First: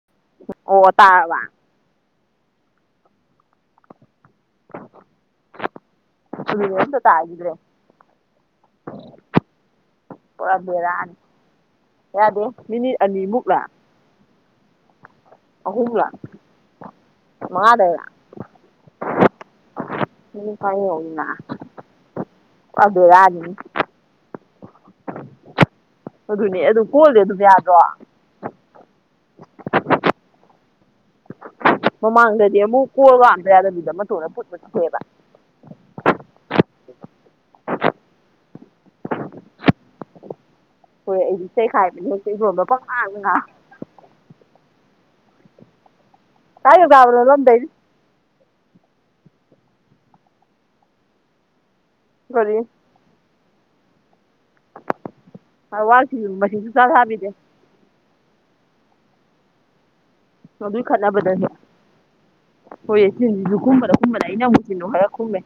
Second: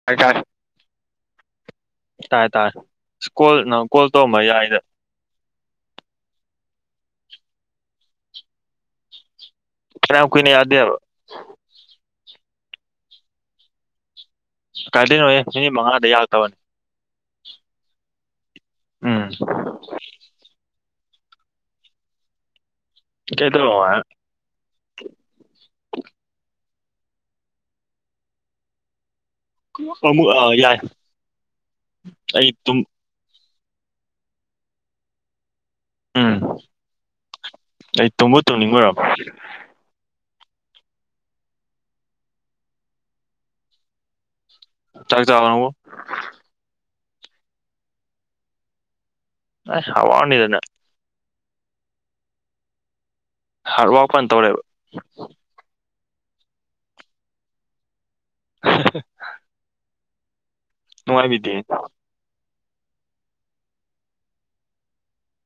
[unintelligible] ꯑꯣ ꯇꯥꯔꯕ ꯇꯥꯔꯦ ꯇꯥꯔꯦ ꯑꯁ ꯀꯣꯜ ꯅꯪ ꯀꯣꯜ ꯇꯧꯔꯝꯕ ꯌꯥꯏꯗ ꯆꯨꯔꯁꯨ ꯇꯥꯒꯤꯗ꯭ꯔꯦ ꯐꯅꯌꯥꯝ ꯀꯨꯏꯅ ꯄꯨꯔꯥ ꯌꯥꯗꯦꯕ ꯚꯦꯔꯥꯅꯤ ꯌꯥꯗꯦ ꯃꯤꯅꯤꯠ ꯑꯅꯤꯃꯨꯛꯂꯥ ꯀꯥꯏꯗꯅꯣ ꯃꯤꯅꯤꯠ ꯃꯉꯥꯗ ꯌꯥꯗꯕꯅꯤ ꯃꯉꯥꯗꯩꯔ ꯎꯝ ꯎ ꯀꯥꯏꯅ ꯄꯨꫪꯥ ꯚꯦꯔꯥꯅꯤ ꯑꯣꯏ ꯑꯗꯨꯅꯦ ꯑꯗꯨ ꯀꯣꯜꯗꯤ ꯑꯗꯨꯝ ꯌꯥꯗ꯭ꯔꯣ ꯑꯃꯨꯛ ꯌꯥꯏ ꯑꯩ ꯃꯃꯥꯡꯗꯗꯤ ꯇꯨꯝ ꯑꯃꯨꯛ ꯀꯣꯂꯒ ꯑꯝꯗ ꯌꯥꯗꯕꯤꯗ ꯑꯃ ꯇꯧꯔ ꯄꯨꯠ ꯄꯨꯠ [unintelligible] ꯎꯝ ꯑꯩ ꯇꯣꯕꯨ ꯇꯣꯡꯅꯤꯕꯩꯔꯣ ꯍꯣꯏ ꯑꯩꯗꯤ ꯆꯩꯈꯥꯏꯕꯅꯦꯁ ꯏꯔꯣꯟ ꯃ ꯄꯪꯉꯥꯡꯗꯒ ꯆꯥꯛ ꯆꯥꯔꯕꯣ ꯀꯥꯏꯗ ꯆꯥꯕꯅꯣ [unintelligible] ꯑꯁ ꯍꯥꯎꯔꯅꯤꯗꯅ ꯀꯔꯤ ꯍꯥꯔꯠ ꯋꯥꯔꯛꯄꯥꯟ ꯇꯧꯔꯦꯕ ꯍꯥꯎ ꯋꯥꯁꯤ ꯃꯁꯟꯁꯨ ꯆ ꯍꯥꯕꯤꯗꯦ [unintelligible] ꯃꯗꯨꯏ ꯈꯟꯅꯕꯗꯗꯤ ꯅꯨꯡꯉꯥꯏꯕꯤꯗꯦ ꯍꯣꯏꯌꯦ ꯆꯤꯟꯁꯤꯁꯨ ꯀꯨꯝꯕꯅ ꯀꯨꯝꯕꯅ ꯑꯩꯅ ꯑꯃꯨꯛꯁꯤꯅꯨ ꯈꯔ ꯈꯨꯝꯃꯦ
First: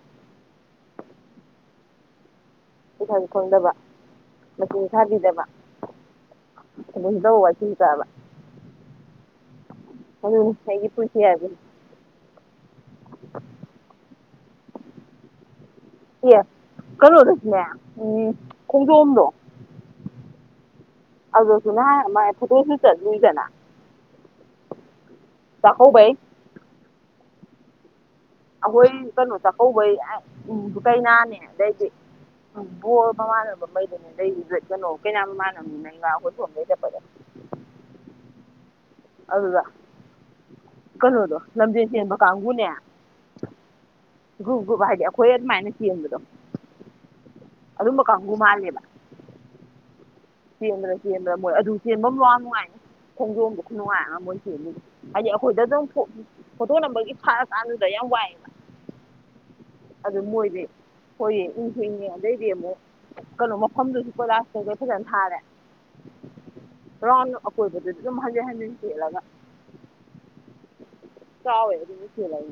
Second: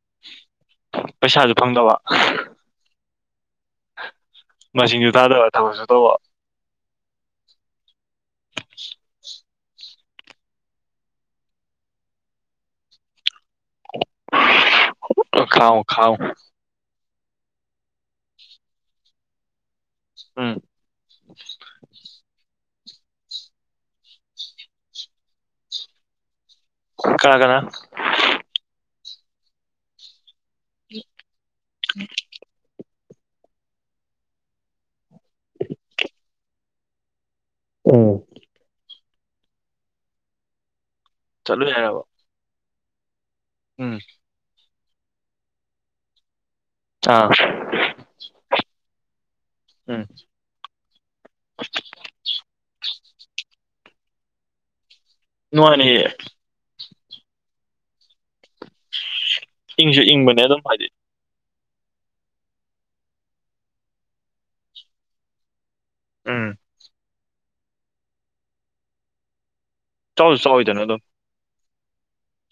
ꯄꯩꯁꯥꯁꯨ ꯐꯪꯗꯕ ꯄꯩꯁꯥꯁꯨ ꯐꯪꯗꯕ ꯃꯁꯤꯡꯁꯨ ꯊꯥꯕꯤꯗꯕ ꯇꯥꯗꯕ ꯊꯕꯛꯁꯨ ꯇꯧꯕ ꯗ ꯋꯥ ꯁꯤ ꯆꯥꯕ [unintelligible] ꯑꯗꯨꯅꯤ ꯑꯩꯒꯤ ꯄꯨꯟꯁꯤ ꯍꯥꯏꯁꯦ ꯈꯥꯎ ꯑꯦ ꯀꯩꯅꯣꯗꯁꯨꯅꯦ ꯎꯝ ꯈꯣꯡꯖꯣꯝꯗꯣ ꯎꯝ ꯑꯗꯁꯨꯅ ꯃꯥꯏ ꯃꯥꯏ ꯐꯣꯇꯣꯁꯨꯠ ꯆꯠꯂꯤꯗꯅ ꯆꯥꯀꯧꯕꯩ ꯀꯅꯥ ꯀꯅꯥ ꯑꯍꯣꯏ ꯆꯠꯂꯣ ꯆꯥꯀꯧꯕꯩ ꯎꯝ ꯀꯩꯅꯥꯅꯦ ꯑꯗꯩꯗꯤ ꯎ ꯕꯣꯔ ꯃꯃꯥꯟꯅꯕ ꯃꯩꯗꯨꯅꯦ ꯀꯩꯅꯣ ꯀꯩꯅꯥ ꯃꯥꯟꯅꯕꯅꯤꯅ ꯏꯃꯥ ꯑꯩꯈꯣꯏꯁꯨꯝꯗꯩ ꯆꯠꯄꯗꯣ ꯎꯝ ꯑꯗꯨꯗ ꯀꯩꯅꯣ ꯆꯠꯂꯨꯏ ꯍꯥꯏꯔꯕ ꯅꯝꯖꯦꯁꯤꯕ ꯀꯥꯒꯨꯅꯦ ꯎꯝ ꯒꯨ ꯒꯨ ꯍꯥꯏꯗꯤ ꯑꯩꯈꯣꯏ ꯑꯗꯨꯃꯥꯏꯅ ꯊꯕꯗ ꯑꯗꯨꯣ ꯑꯥ ꯑꯗꯨꯝꯕ ꯀꯪꯨ ꯃꯥꯜꯂꯦꯕ ꯎꯝ ꯆꯦꯟꯗꯅ ꯆꯦꯟꯗꯅ ꯃꯣꯏ ꯑꯗꯨ ꯆꯦꯟꯕ ꯑꯃꯅꯨꯡ ꯅꯨꯡꯉꯥꯏ ꯈꯣꯡꯗꯣꯝꯝꯕ ꯈꯨ ꯅꯨꯡꯉꯥꯏꯔꯒ ꯃꯣꯏ ꯆꯦꯟꯃꯤ ꯍꯥꯏꯗꯤ ꯑꯩꯈꯣꯏꯗ ꯑꯗꯨꯝ ꯅꯨꯡꯉꯥꯏꯅꯤꯌꯦ ꯐꯣꯇꯣꯛꯅꯕꯒꯤ ꯐꯔꯀꯥꯟꯗꯨꯗ ꯌꯥꯝ ꯋꯥꯏꯑꯕ ꯏꯪꯁꯨ ꯑꯗꯨꯗ ꯏꯪꯕꯅꯦ ꯑꯗꯨꯝ ꯃꯣꯏꯗꯤ ꯍꯥꯏꯗꯤ ꯍꯣꯏꯌꯦ ꯏꯁꯨ ꯏꯅꯦ ꯑꯗꯩꯗꯤ ꯑꯃꯨꯛ ꯀꯩꯅꯣ ꯃꯐꯝꯗꯨꯁꯨ ꯀꯂꯥꯁꯇꯈꯣꯏ ꯐꯖꯅ ꯊꯥꯔꯦ ꯎꯝ ꯔꯥꯎꯟ ꯑꯀꯣꯏꯕꯗꯗꯤ ꯑꯗꯨꯝ ꯍꯟꯖꯤꯦꯟ ꯍꯟꯖꯤꯟ ꯆꯠꯂꯒ ꯆꯠꯂ ꯆꯠꯣꯏꯗꯣꯏꯅ ꯑꯗꯣ ꯇꯥꯎꯌꯦ ꯑꯗꯨꯁꯤꯂ ꯏ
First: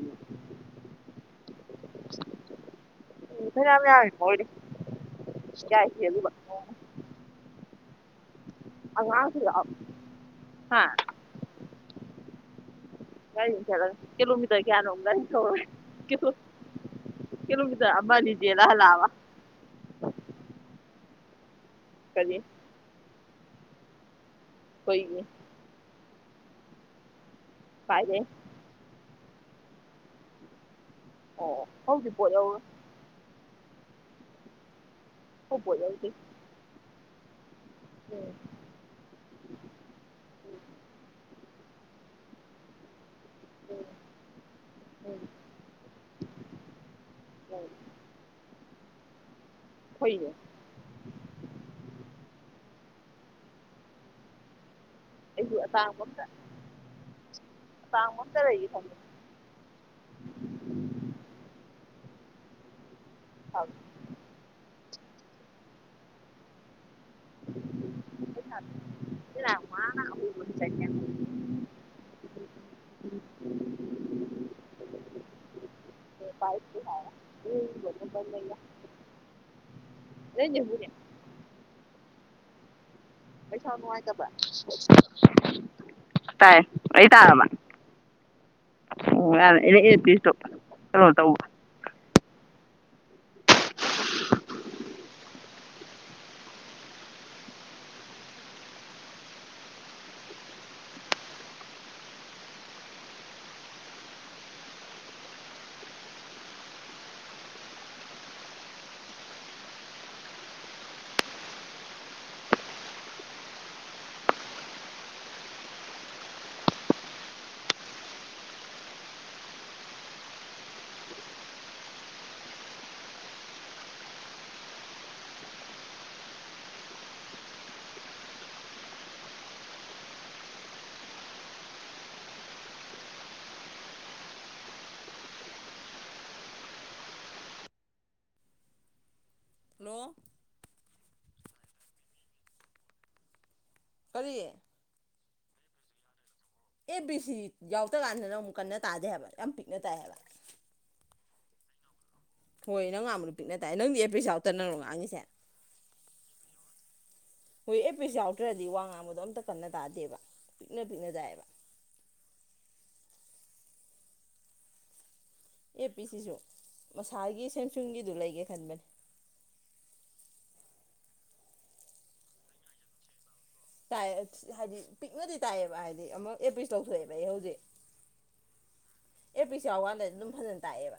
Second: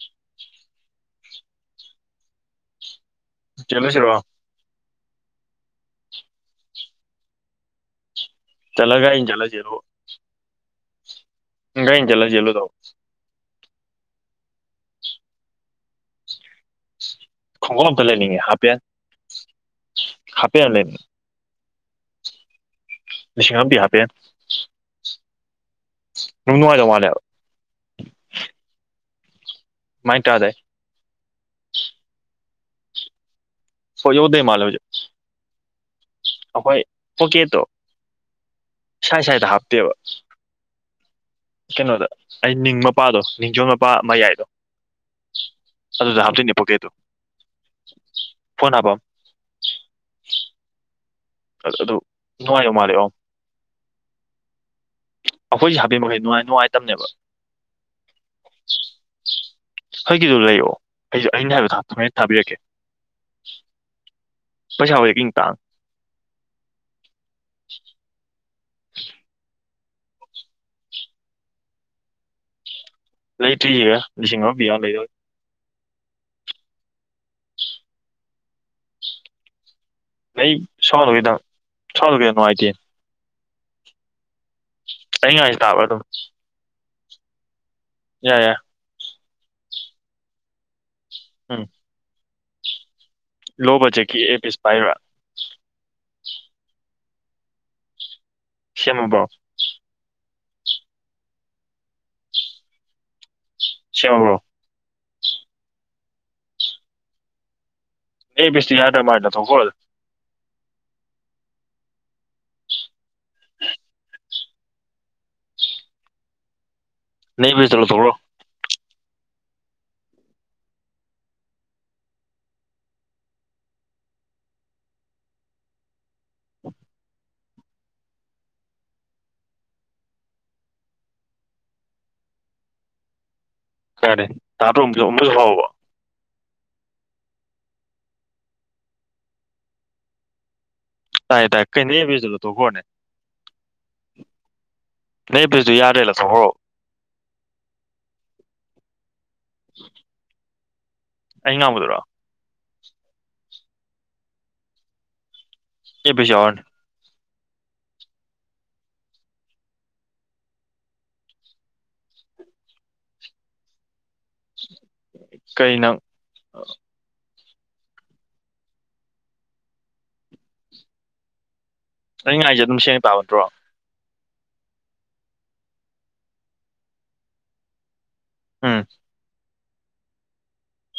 ꯏ ꯐ ꯌꯥꯝ ꯆꯦꯜꯂꯨꯁꯤꯔꯣ ꯌꯥꯃꯤꯗꯤ ꯀꯥꯏꯈꯤ ꯑꯗꯨꯒ ꯆꯠꯂꯒ ꯑꯂ ꯑꯩꯅ ꯆꯠꯂꯁꯦ ꯍꯥ ꯉ ꯆꯂ ꯖꯂꯣ ꯇꯧ ꯀ ꯆꯂ ꯀꯂꯣꯃꯤꯗ ꯀꯌꯥꯅ ꯊ ꯀꯂꯣ ꯀꯂꯗꯕꯟꯗꯦꯂꯂꯕ ꯍꯥꯄꯦ ꯑꯂꯦꯟ [inaudible] ꯅꯤꯡꯕꯤ ꯌꯥ ꯄꯦ ꯍꯣꯏꯅꯦ ꯅꯨꯡ ꯅꯨꯡꯉꯥꯏꯖꯧ ꯃꯥꯅꯦꯕ ꯄꯥꯏꯗꯦ ꯃꯥꯏ ꯇꯗꯦ ꯑꯣ ꯑꯣ ꯍꯧꯖꯤꯛ ꯄꯣꯠ ꯌꯧꯔꯦ ꯁ ꯌꯣꯗꯩ ꯃꯥꯜꯂꯣꯏꯌꯦ [unintelligible] ꯑꯍꯣꯏ ꯑꯣꯀꯦ ꯇꯣ ꯎꯝ ꯁ꯭ꯋꯥꯥꯏ ꯁ꯭ꯋꯥꯏꯗ ꯍꯥꯞꯇꯦꯕ ꯀꯩꯅꯣꯗ ꯑꯩ ꯅꯤꯡ [unintelligible] ꯃꯄꯥꯗꯣ ꯅꯤꯡꯖꯣ ꯃꯄꯥ ꯃꯌꯥꯏꯗꯣ ꯎꯝ ꯑꯗꯨꯗ ꯍꯥꯞꯇꯣꯏꯅꯦ ꯄꯣꯀꯦꯠꯇꯣ [unintelligible] ꯐꯣꯟ ꯍꯥꯞꯐꯝ ꯍꯣꯏꯅꯦ ꯑꯗꯨ ꯅꯨꯡꯉꯥꯏꯗꯨ ꯃꯥꯜꯂꯦ [unintelligible] ꯑꯩꯁꯨ ꯑꯩꯈꯣꯏꯁꯦ ꯍꯥꯞꯄꯦꯟ ꯑꯇꯥꯥꯡꯕ ꯃꯈꯩ ꯑꯃꯇꯥ ꯅꯨꯡꯉꯥꯏ ꯅꯨꯡꯉꯥꯏꯇꯕꯅꯦꯕ ꯑꯇꯥꯡꯕ ꯑꯃꯇꯥ ꯂꯩꯒꯦ ꯇꯧꯕꯅꯦ ꯑꯩꯈꫭꯏꯒꯤꯗꯨ ꯂꯩꯑꯣ ꯑꯩꯁꯨ ꯑꯩꯅ ꯍꯥꯏꯕꯗꯨ ꯊꯥꯕꯤꯔꯛꯀꯦ ꯄꯩꯁꯥꯕꯨꯗꯤ ꯏꯟ ꯇꯥꯡ [unintelligible] [inaudible] ꯂꯩꯇ꯭ꯔꯤꯌꯦ ꯂꯤꯁꯤꯡ ꯑꯃ ꯄꯤꯕ ꯑꯃ ꯂꯩꯔ [unintelligible] [unintelligible] ꯄꯥꯏ ꯍꯥꯏ [unintelligible] ꯑꯩ ꯁꯣꯠꯂꯨꯒꯦ ꯇꯧ ꯁꯣꯠꯂꯨꯒꯦ ꯅꯨꯡꯉꯥꯏꯇꯦ ꯄꯩꯁꯥ ꯅꯨꯡꯉꯥꯏꯇꯕ ꯑꯩꯅ ꯉꯥꯡꯉꯤꯁꯦ ꯇꯥꯕ꯭ꯔꯥ ꯑꯗꯨꯝ ꯇꯥꯏ ꯑꯩ ꯇꯥ꯭ꯔꯕ ꯌꯥꯏ ꯌꯥꯏ ꯑꫭ ꯉꯔꯥꯡ ꯑꯩꯅ ꯏꯌꯔꯄꯤꯁꯇꫭ ꯀꯩꯅꫭ ꯇꯧꯕ ꯎꯝ ꯂꫭ ꯕꯖꯦꯠꯀꯤ ꯏꯌꯔꯄꯤꯁ ꯄꯥꯏꯕ ꯁꯦꯝꯃꯥꯕꯣ ꯁꯦꯝꯃꯥꯕ꯭ꯔꯣ ꯑꯦꯄꯤꯁꯇꯨ ꯌꯥꯗꯔ ꯃꯥꯜꯂꯦ ꯂꯥꯡꯊꫭꯛꯈꯔꫭ [unintelligible] ꯅꯪ ꯑꯦꯄꯤꯁꯇꫭ ꯂꯧꯊꯣꯛꯈ꯭ꯔꯣ ꯌꯥꯔꯦ ꯇꯥꯇꯣ [unintelligible] ꯃꯔꯨꯞ ꯍꯥꯎꯔꯕꫭ ꯍꯜꯂꯣ ꯇꯥꯏ ꯇꯥꯏ ꯀꯩꯩꯅꯣ ꯑꯦꯄꯤꯁꯇꯣ ꯂꯧꯊꯣꯛꯈ꯭ꯔꯣꯅꯦ ꯀꯔꯤ ꯅꯪ ꯑꯦꯄꯤꯁꯇꯨ ꯌꯥꯗꯔꯦ ꯂꯧꯊꯣꯛꯈꯔꫭ ꯑꯦꯄꯤꯁꯤ ꯌꯥꯎꯗ ꯀꯥꯟꯗꯅ ꯑꯃꯨꯛ ꯀꯟꯅ ꯇꯥꯗꯦ ꯍꯥꯏꯕ ꯌꯥꯝ ꯄꯤꯛꯅ ꯇꯥꯏꯑꯕ ꯑꯩꯅ ꯉꯥꯡꯕꯗꯔꯣ ꯍꯣꯏ ꯅꯪ ꯉꯥꯡꯕꯗꫭ ꯄꯤꯛꯅ ꯇꯥꯏ ꯅꯪꯗꯤ ꯑꯦꯄꯤꯁ ꯌꯥꯎꯇꯅꯔꯣ ꯉꯥꯡꯉꯤꯁꯦ ꯑꯦꯄꯤꯁ ꯌꯥꯎꯔꯅꯤ ꯍꯣꯏ ꯑꯦꯄꯤꯁ ꯌꯥꯎꯗ꯭ꯔꯗꯤ ꯋꯥ ꯉꯥꯡꯕꯗꯣ ꯑꯝꯇ ꯀꯟꯅ ꯇꯥꯗꯦꯕ ꯄꯤꯛꯅ ꯄꯤꯛꯅ ꯇꯥꯏꯑꯌꯦꯕ [inaudible] ꯑꯦꯄꯤꯁꯤꯁꯨ ꯃꯁꯥꯒꯤ ꯁꯦꯝꯁꯨꯡꯒꯤꯗꯨ ꯂꯩꯒꯦ ꯈꯟꯕꯅꯤ ꯑꯩꯅ ꯉꯥꯡꯉꯤꯁꯦ ꯑꯗꯨꯝ ꯁꯦꯡꯅ ꯇꯥꯕ ꯅꯠꯇꯔꯣ ꯇꯥꯏ ꯍꯥꯏꯗꯤ ꯄꯤꯛꯅꯗꯤ ꯇꯥꯏꯑꯦꯕ ꯍꯥꯏꯗꯤ ꯑꯃꯨꯛ ꯑꯦꯄꯤꯁ ꯇꯧꯊꯣꯛꯑꯦꯕ ꯑꯩ ꯍꯧꯖꯤꯛ ꯎꯝ ꯑꯦꯄꯤꯁ ꯌꯥꯎ ꯀꯥꯟꯗꯗꯤ ꯑꯗꯨꯝ ꯐꯖꯥꯅ ꯇꯥꯏꯌꯦꯕ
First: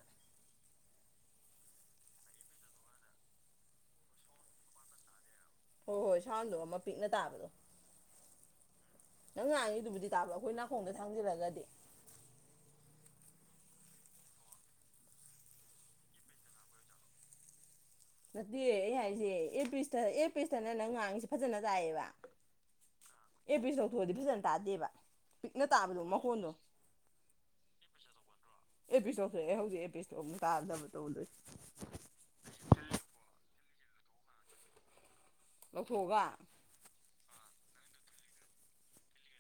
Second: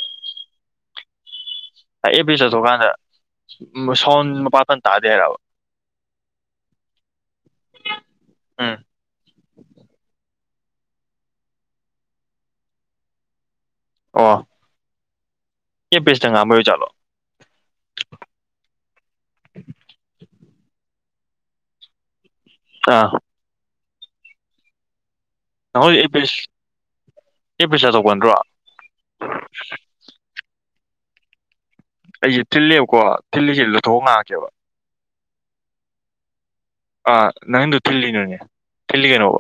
ꯑꯦꯄꯤꯁ ꯂꯥꯎꯊꯣꯛꯀꯥꯟꯗ ꯁꯥꯎꯟ ꯃꯄꯥꯇꯟ ꯇꯥꯗꯦ ꯍꯥꯏꯔꯕ ꯍꯣꯏ ꯍꯣꯏ ꯁꯥꯎꯟꯗꯣ ꯑꯃ ꯄꯤꯛꯅ ꯇꯥꯕꯗꯣ ꯎꯝ ꯅꯪ ꯉꯥꯡꯉꯤꯗꯨꯕꯨꯗꯤ ꯇꯥꯕ ꯑꯩꯈꯣꯏ ꯅꯀꫭꯟꯗ ꯊꯥꯡꯖꯤꯜꯂꯒꯗꯤ ꯑꫭ ꯑꯦꯄꯤꯁꯇ ꯉꯥꯡꯕꯩ ꯑꫭꯏ ꯖꯥꯠꯂꯣ ꯅꯠꯇꯦ ꯑꯩꯅ ꯍꯥꯏꯔꯤꯁꯦ ꯑꯦꯄꯤꯁꯇ ꯑꯦꯄꯤꯁꯇꯅ ꯅꯪ ꯉꯥꯡꯉꯁꯤ ꯐꯖꯅ ꯇꯥꯏꯑꯌꯦꯕ [unintelligible] ꯑꯦ ꯄꯁ ꯂꯧꯧꯊꯣꯛꯑꯗꯤ ꯐꯖꯅ ꯇꯥꯗꯦꯕ ꯄꯤꯛꯅ ꯅꯪꯈꯣꯖꯤꯛ ꯇꯥꯕꯗꯣ ꯑꯦ ꯄꯁ ꯃꯈꯣꯟꯗꯣ ꯑꯦ ꯄꯁ ꯆꯥꯊꯣꯛꯄ ꯅꯠꯇ꯭ꯔꯣ ꯑꯦꯄꯤꯁꯣꯗꯁꯦ ꯍꯧꯖꯤꯛ ꯑꯦꯄꯤꯁꯣꯗ ꯀꯥꯗꯕ ꯇꯧꯗꯣꯏ ꯑꯩꯁꯦ ꯊꯤꯜꯂꯦꯕꯀꯣ ꯊꯤꯜꯜꯂꯤꯁꯦ ꯂꯧꯊꯣꯛ ꯉꯥꯛꯀꯦꯕ ꯂꯧꯊꯣꯛꯑꯒ ꯑꯥ ꯅꯪꯗꯨ ꯊꯤꯜꯂꯤꯅꯣꯅꯦ ꯊꯤꯜꯂꯤꯒꯩꯅꯣꯕ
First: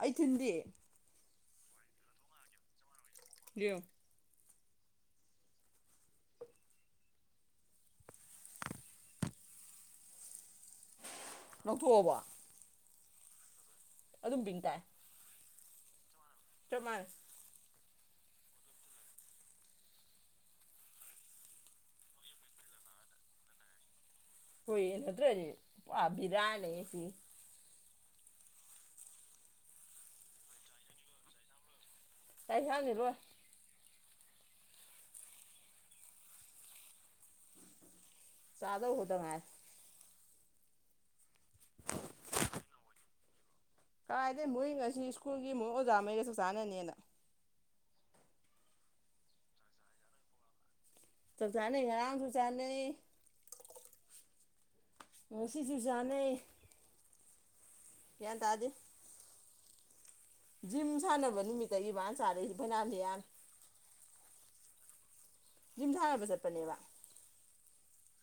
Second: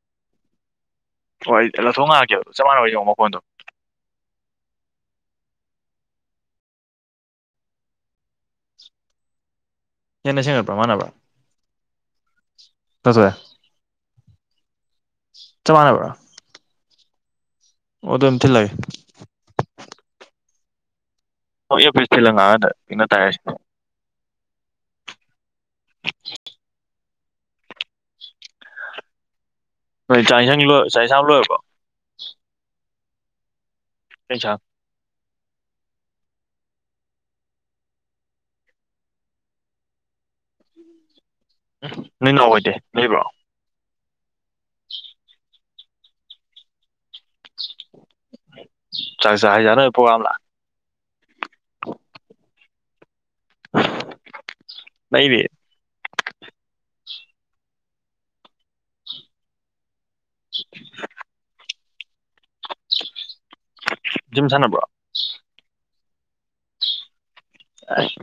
ꯑꯩ ꯊꯤꯟꯗꯤ ꯍꯣꯏ ꯂꯧꯊꯣꯛ ꯉꯥꯛꯑꯦ ꯑꯗꯨ ꯆꯞꯥꯟꯅꯕ ꯌꯦꯡꯉ ꯃꯈꯣꯟꯗꯣ ꯌꯎ ꯍꯦꯟꯅ ꯁꯦꯡꯒꯠ꯭ꯔ ꯃꯥꯟꯅꯕꯥ ꯂꯧꯊꯣꯛꯑꯕ ꯀꯆꯦ ꯑꯗꯨꯝ ꯄꯤꯡ ꯇꯥꯏ ꯆꯃꯅꯕ ꯇꯃꯥꯡ ꯑꯣ ꯑꯗꯨꯝ ꯊꯤꯜꯂꯥꯒꯦ ꯍꯣꯏ ꯌꯐꯁ ꯊꯤꯂꯪꯉꯥꯗ ꯄꯅ ꯇꯥꯏꯔꯁꯦ ꯍꯨꯏꯌꯦ ꯅꯠꯇ꯭ꯔꯗꯤ ꯕꯤꯔꯌꯥꯅꯤꯁꯤ ꯍꯣꯏ ꯆꯥꯛ ꯌꯦꯟꯁꯪ ꯂꯣꯏꯔ ꯆꯥꯛ ꯏꯟꯥꯡ ꯂꯣꯏꯔꯕꯣ ꯀꯥꯏꯁꯪꯅꯤꯔꯣꯏ ꯀꯩ ꯆ ꯆꯥꯗꯧ ꯈꯛꯇ ꯉꯥꯏ ꯅꯣꯏ ꯅꯥꯎ ꯑꯣꯏꯗꯦ ꯂꯩꯕ꯭ꯔꯣ ꯀꯥꯏꯗꯒꯤ ꯃꯣꯏ ꯉꯁꯤ ꯁ꯭ꯀꯨꯜꯒꯤ ꯃꯣꯏ ꯑꯣꯖꯥꯉꯩꯗ ꯆꯥꯛ ꯆꯥꯅꯅꯦꯅ ꯆꯥꯛ ꯆꯥ ꯍꯩꯖ ꯅꯕꯩ ꯄ꯭ꯔꯣꯒꯥꯝ ꯂ ꯆꯥꯛ ꯆꯥꯅꯩ ꯉꯔꯥꯡꯁꯨ ꯆꯥꯅꯩ [unintelligible] ꯂꯩꯔꯤ ꯉꯁꯤꯁꯨ ꯆꯥꯅꯩ ꯒ꯭ꯌꯥꯟ ꯇꯗꯦ ꯖꯤꯝ ꯁꯥꯟꯅꯕ ꯅꯨꯃꯤꯠꯇꯒꯤ ꯏ ꯃꯥꯅ ꯆꯥꯔꯁꯤ ꯐꯅꯥꯃꯤꯌꯥꯝ ꯖꯤꯝ ꯁꯅꯕ꯭ꯔꯣ ꯖꯤꯝ ꯁꯥꯟꯅꯕ ꯆꯠꯄꯅꯦꯕ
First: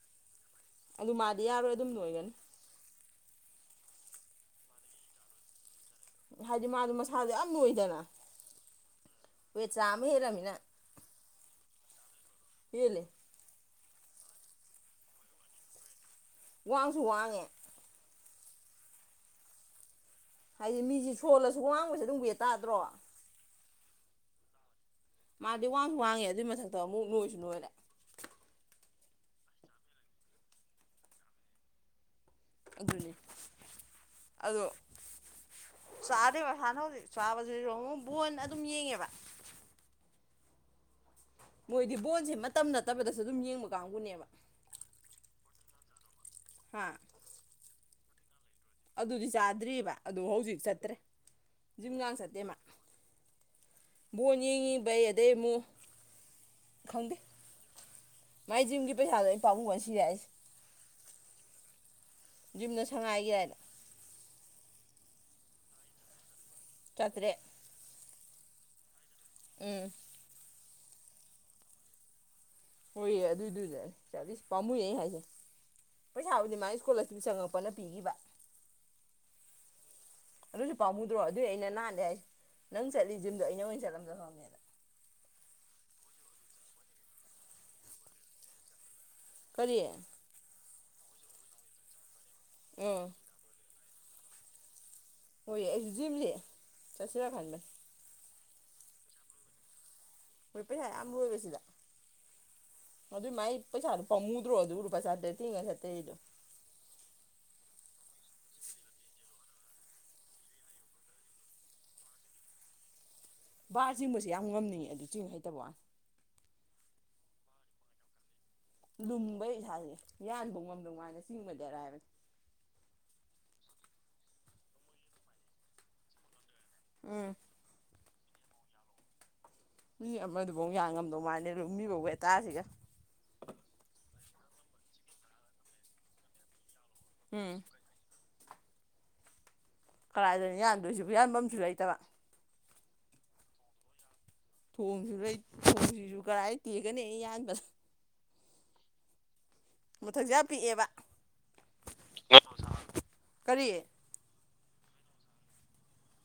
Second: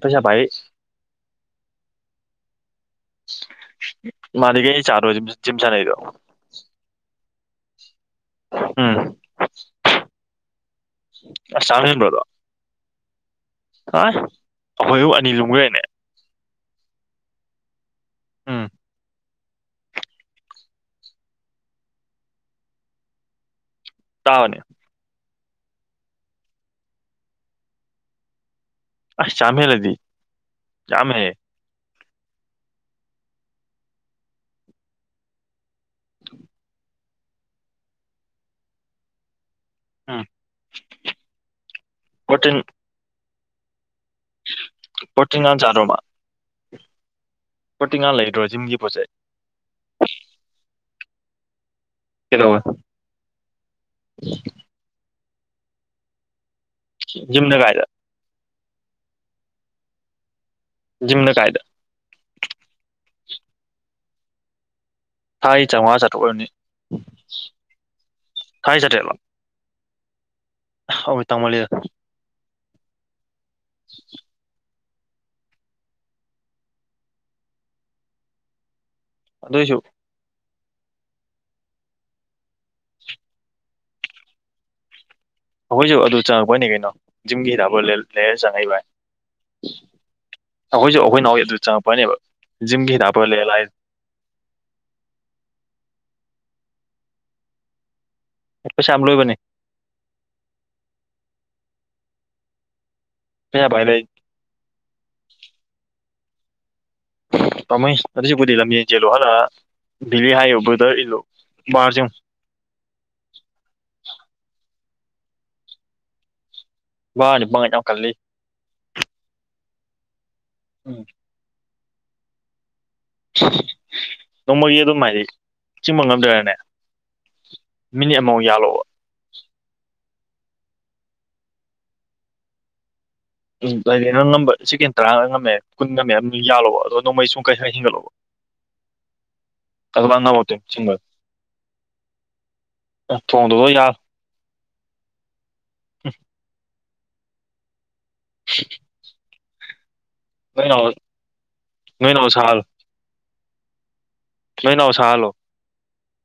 ꯄꯩꯁ ꯄꯥꯏꯔꯤ ꯑꯗꯨ ꯃꯥꯗꯤ ꯌꯥꯔꯣꯏ ꯑꯗꯨꯝ ꯅꯣꯏꯒꯅꯤ ꯃꯥꯗꯤ ꯀꯩ ꯆꯥꯗ꯭ꯔꯣ ꯖꯤꯝ ꯁꯥꯟꯅꯩꯗꯣ ꯍꯥꯏꯗꯤ ꯃꯥꯗꯣ ꯃꯁꯥꯗꯣ ꯌꯥꯝ ꯂꯣꯏꯗꯅ ꯎꯝ ꯍꯋꯦꯠ ꯆꯥ ꯑꯃ ꯍꯦꯔꯝꯃꯤꯅ ꯑꯁ ꯆꯥꯝ ꯍꯦꯟꯕ꯭ꯔꯦꯗꯣ ꯍꯦꯜꯂꯤ ꯑ ꯑꯩꯈꯣꯏ ꯑꯅꯤ ꯂꯨꯝꯈ꯭ꯔꯦꯅꯦ ꯋꯥꯡꯁꯨ ꯋꯥꯡꯉꯦ ꯎꯝ ꯍꯥꯏꯗꯤ ꯃꯤꯁꯤ ꯁꯣꯜꯂꯁꯨ ꯋꯥꯡꯕꯁꯦ ꯑꯗꯨꯝ ꯋꯦꯠ ꯇꯥꯗ꯭ꯔꯣ ꯇꯥꯕꯅꯦ ꯃꯥꯗꯤ ꯋꯥꯡꯁꯨ ꯋꯥꯡꯉꯦ ꯑꯗꯨꯏ ꯃꯊꯛꯇ ꯑꯃꯨꯛ ꯅꯣꯏꯁꯨ ꯅꯣꯏꯔꯦ ꯑꯁ ꯆꯥꯝꯍꯦꯜꯂꯗꯤ ꯆꯥꯝꯃꯦ ꯍꯦ ꯑꯗꯨꯅꯤ ꯑꯗꯣ ꯆꯥꯗꯦꯕ ꯍꯥꯟꯅ ꯍꯧꯖꯤꯛ ꯆꯥꯕꯁꯤ ꯑꯃꯨꯛ ꯕꯣꯟꯅ ꯑꯗꯨꯝ ꯌꯦꯡꯉꯦꯕ ꯎꯝ ꯃꯣꯏꯗꯤ ꯕꯣꯟꯁꯦ ꯄ꯭ꯔꯣꯇꯤꯟ ꯃꯇꯝ ꯅꯠꯇꯕꯗꯁꯨ ꯑꯗꯨꯝ ꯌꯦꯡꯕ ꯀꯥꯡꯕꯨꯅꯦꯕ ꯄ꯭ꯔꯣꯇꯤꯟꯒ ꯆꯥꯗ꯭ꯔꯣ ꯕ ꯍꯥ ꯄꯣꯇꯤ ꯉꯥ ꯂꯩꯗ꯭ꯔꯣꯖꯤꯝꯒꯤ ꯑꯗꯨꯗꯤ ꯆꯥꯗ꯭ꯔꯤꯑꯕ ꯑꯗꯨ ꯍꯧꯖꯤꯛ ꯆꯠꯇ꯭ꯔꯦ ꯖꯤꯝꯒꯥ ꯆꯠꯇꯦ ꯃꯥ ꯀꯩꯗꯧꯕ ꯕꯣꯟ ꯌꯦꯡꯉꯤꯕꯩ ꯑꯗꯩ ꯑꯃꯨꯛ ꯈꯪꯗꯦ ꯖꯤꯝꯅꯒꯥꯏꯗ ꯃꯥꯏ ꯖꯤꯝꯒꯤ ꯄꯩꯁꯥꯗꯣ ꯑꯩ ꯄꯥꯝꯃꯨꯕꯅ ꯁꯤꯔꯦ ꯌꯥꯏꯁꯦ ꯖꯤꯝꯅ ꯀꯥꯏꯗ ꯖꯤꯝꯅ ꯁꯉꯥꯏꯒꯤꯔ ꯍꯥꯏꯗ ꯊꯥꯒꯤ ꯆꯧꯉꯥ ꯆꯇ꯭ꯔꯨꯛ ꯑꯣꯏꯔꯝ ꯅꯤ ꯆꯥꯇ꯭ꯔꯦꯠ ꯊꯥꯒꯤ ꯆꯥꯇ꯭ꯔꯦꯠ ꯂꯣ ꯎꯝ ꯑꯗꯨꯗꯤ ꯇꯥꯡꯃꯜꯂꯤꯗ ꯍꯣꯏꯌꯦ ꯑꯗꯨꯏꯗꯨꯅ‌ꯦ ꯆꯠꯂꯤꯁ‌ꯦ ꯄꯥꯝꯃꯨꯏ ꯌ‌ꯦ ꯑꯩꯅ ꯍꯥꯏꯁꯤꯅ‌ꯦ ꯄꯩꯁꯥꯕꯨꯗꯤ ꯃꯥꯒꯤ ꯏꯁꯀꯣꯂꯔꯁꯤꯞ ꯆꯪꯉꯛꯄꯅ ꯄꯤꯈꯤꯕ ꯑꯗꯨꯏꯁꯨ ꯑꯗꯨꯁꯨ ꯄꯥꯃꯨꯗ꯭ꯔꯣ ꯑꯗꯨꯏ ꯑꯩꯅ ꯍꯜꯂꯦ ꯍꯥꯏꯁꯦ ꯅꯪ ꯆꯠꯂꯤ ꯖꯤꯝꯗꯣ ꯑꯩꯅ ꯑꯣꯏꯅ ꯆꯠꯂꯝꯗꯕꯃꯦꯅ ꯑꯩꯈꯣꯏꯁꯨ ꯑꯗꯨ ꯆꯪꯉꯛꯄꯩꯅꯤ ꯀꯩꯅꯣ ꯖꯤꯝꯒꯤ ꯍꯤꯗꯥꯛ ꯂꯩꯔ ꯆꯪꯉꯛꯏꯚꯥꯏ ꯀꯔꯤ ꯑꯩꯈꯣꯏꯁꯨ ꯑꯩꯈꯣꯏ ꯅꯥꯎꯒꯤ ꯑꯗꯨ ꯆꯪꯉꯛꯄꯩꯅꯦꯕ ꯖꯤꯝꯒꯤ ꯎꯝ ꯍꯤꯗꯥꯛꯄ ꯂꯩꯔ ꯂꯥꯏ ꯍꯣꯏ ꯑꯩꯁꯨ ꯖꯤꯝꯂꯤ ꯆꯠꯁꯤꯔꯥ ꯈꯟꯕꯅꯦ ꯄꯩꯁꯥ ꯌꯥꯝ ꯂꯣꯏꯕꯅꯦ ꯍꯣꯏ ꯄꯩꯁ ꯌꯥꯝꯨ ꯂ‌ꯣꯏꯕꯔꯥꯁꯤꯗ ꯑꯗꯨꯏ ꯃꯥꯏ ꯄꯩꯁꯥ ꯄꯥꯏ ꯂꯩ ꯄꯩꯁꯥꯗꯨꯣ ꯐꯝꯃꯨꯗ꯭ꯔꯣ ꯑꯗꯨꯔꯕꯨ ꯂꯨꯄꯥ ꯆꯥꯇꯔ꯭‌ꯦꯠꯗ ꯇꯤꯡꯉ ꯆꯠꯇꯩꯗꯣ ꯄꯥꯝꯃꯨꯏ ꯑꯗꯨꯏꯁꯔꯨꯛ ꯄꯨꯗꯤ ꯂꯝꯖꯦꯜ ꯆꯦꯜꯂꯣ ꯍꯥꯜꯂꯛ ꯑꯒꯥ ꯕꯤꯜꯂꯤ ꯍꯥꯏꯌꯨ ꯕꯔꯗꯔ ꯏꯜꯂꯨ ꯕꯥꯔ ꯆꯤꯡꯉꯨ ꯕꯥꯔ ꯆꯤꯡꯕꯁꯦ ꯌꯥꯝ ꯉꯝꯅꯤꯡꯉꯦ, ꯑꯗꯨ ꯆꯤꯡ ꯍꯩꯇꯕꯩ ꯋꯥꯅꯦ ꯕꯥꯔꯅꯤ ꯄꯥꯡꯒꯥꯜ ꯌꯥꯝ ꯀꯜꯂꯤ ꯂꯨꯝꯕꯩ ꯏꯁꯥꯁꯦ ꯌꯥꯟꯕꯧ ꯉꯝꯗꯧ ꯎꯝ ꯃꯥꯜꯂꯦ ꯆꯤꯡꯕꯗꯤ ꯑꯔꯥꯏ ꯕꯅ‌ꯦ ꯅꯣꯡꯃꯒꯤ ꯑꯗꯨꯝ ꯍꯥꯏꯗꯤ ꯆꯤꯡꯕ ꯉꯝꯗ꯭ꯔꯅꯦ ꯎꯝ ꯃꯤꯅꯤꯠ ꯑꯃꯃꯨꯛ ꯌꯥꯜꯂꯛꯑꯣꯕ ꯃꯤ ꯑꯃꯗꯨꯐꯥꯎ ꯌꯥꯟꯉꯝꯗꯧ ꯃꯥꯜꯗ‌ꯦ ꯑꯗꯨ ꯃꯤ ꯋꯦꯠꯇꯥꯥꯔꯁꯤꯒ ꯎꯝ ꯅꯪꯝꯕ ꯁꯦꯀꯦꯟ ꯇꯔꯥ ꯉꯝꯃꯦ ꯀꯨꯟ ꯉꯝꯃꯦ ꯑꯗꯨꯝ ꯌꯥꯜꯂꯣꯕ ꯅꯣꯡꯃꯩ ꯁꯨꯡꯈꯥꯏ ꯎꯝ ꯍ ꯍꯤꯡꯒꯠꯂ‌ꯣꯕ ꯀꯗꯥꯥꯏꯗꯅ ꯌꯥꯟꯗꯣꯏꯁꯤꯕꯨ ꯌꯥꯟꯐꯝꯁꯨ ꯂꯩꯇꯕ ꯊꯣꯡꯗꯗꯣ ꯌꯥꯎ ꯊꯣꯡꯁꯨ ꯂꯩ [inaudible] ꯊꯣꯡꯁꯤꯁꯨ ꯀꯔꯥꯏ ꯇꯦꯒꯅꯤ ꯑꯩ ꯌꯥꯟꯕꯗ [inaudible] ꯃꯊꯛꯁ‌ꯦ ꯌꯥꯝ ꯅꯣꯏ ꯅꯥꯎ ꯄꯤꯛꯑꯦꯕ ꯅꯣꯏ ꯅꯥꯎ ꯁꯥꯍꯜꯂꯣ ꯀꯔꯤ ꯅ‌ꯣꯏꯅꯅꯥꯎ ꯁꯥꯍꯜꯂꯣ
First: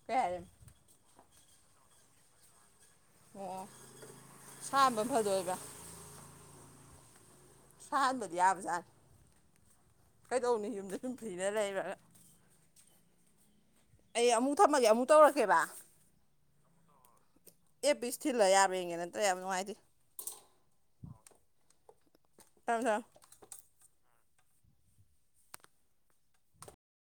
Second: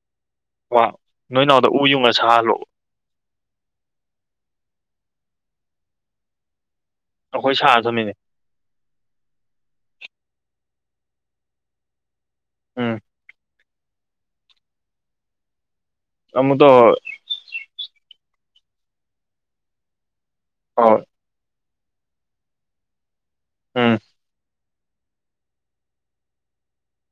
ꯀꯩ ꯍꯥꯏꯔꯤ ꯋꯥ ꯅꯣꯏ ꯅꯅꯥꯎꯗ ꯎ ꯌꯨꯡꯉ ꯁꯥꯍꯜꯂꯣꯑꯣ ꯑꯣ ꯁꯥꯝꯕ ꯐꯗꯣꯏꯕ ꯑꯩꯈꯣꯏ ꯁꯥꯔ ꯊꯝꯃꯤꯅꯦ ꯌꯥꯕ ꯖꯥꯠꯅꯤ ꯀꯩꯗꯧꯅꯤ ꯌꯨꯝꯗ ꯗꯨꯝ ꯐꯔꯤꯗ ꯂꯩꯕ꯭ꯔꯒ ꯎꯝ ꯑꯩ ꯑꯃꯨꯛ ꯊꯝꯃꯒꯦ ꯑꯃꯨꯛ ꯇꯧꯔꯛꯀꯦꯕ ꯑꯃꯣꯛ ꯇꯧ ꯑꯦ ꯄꯤꯁ ꯊꯤꯜꯂ ꯌꯥꯕ꯭ꯔꯥ ꯌ‌ꯦꯡꯒꯦ ꯅꯠꯇ꯭ꯔ ꯌꯥꯝ ꯅꯨꯡꯉꯥꯏꯇꯦ ꯑꯥ [unintelligible] ꯎꯝ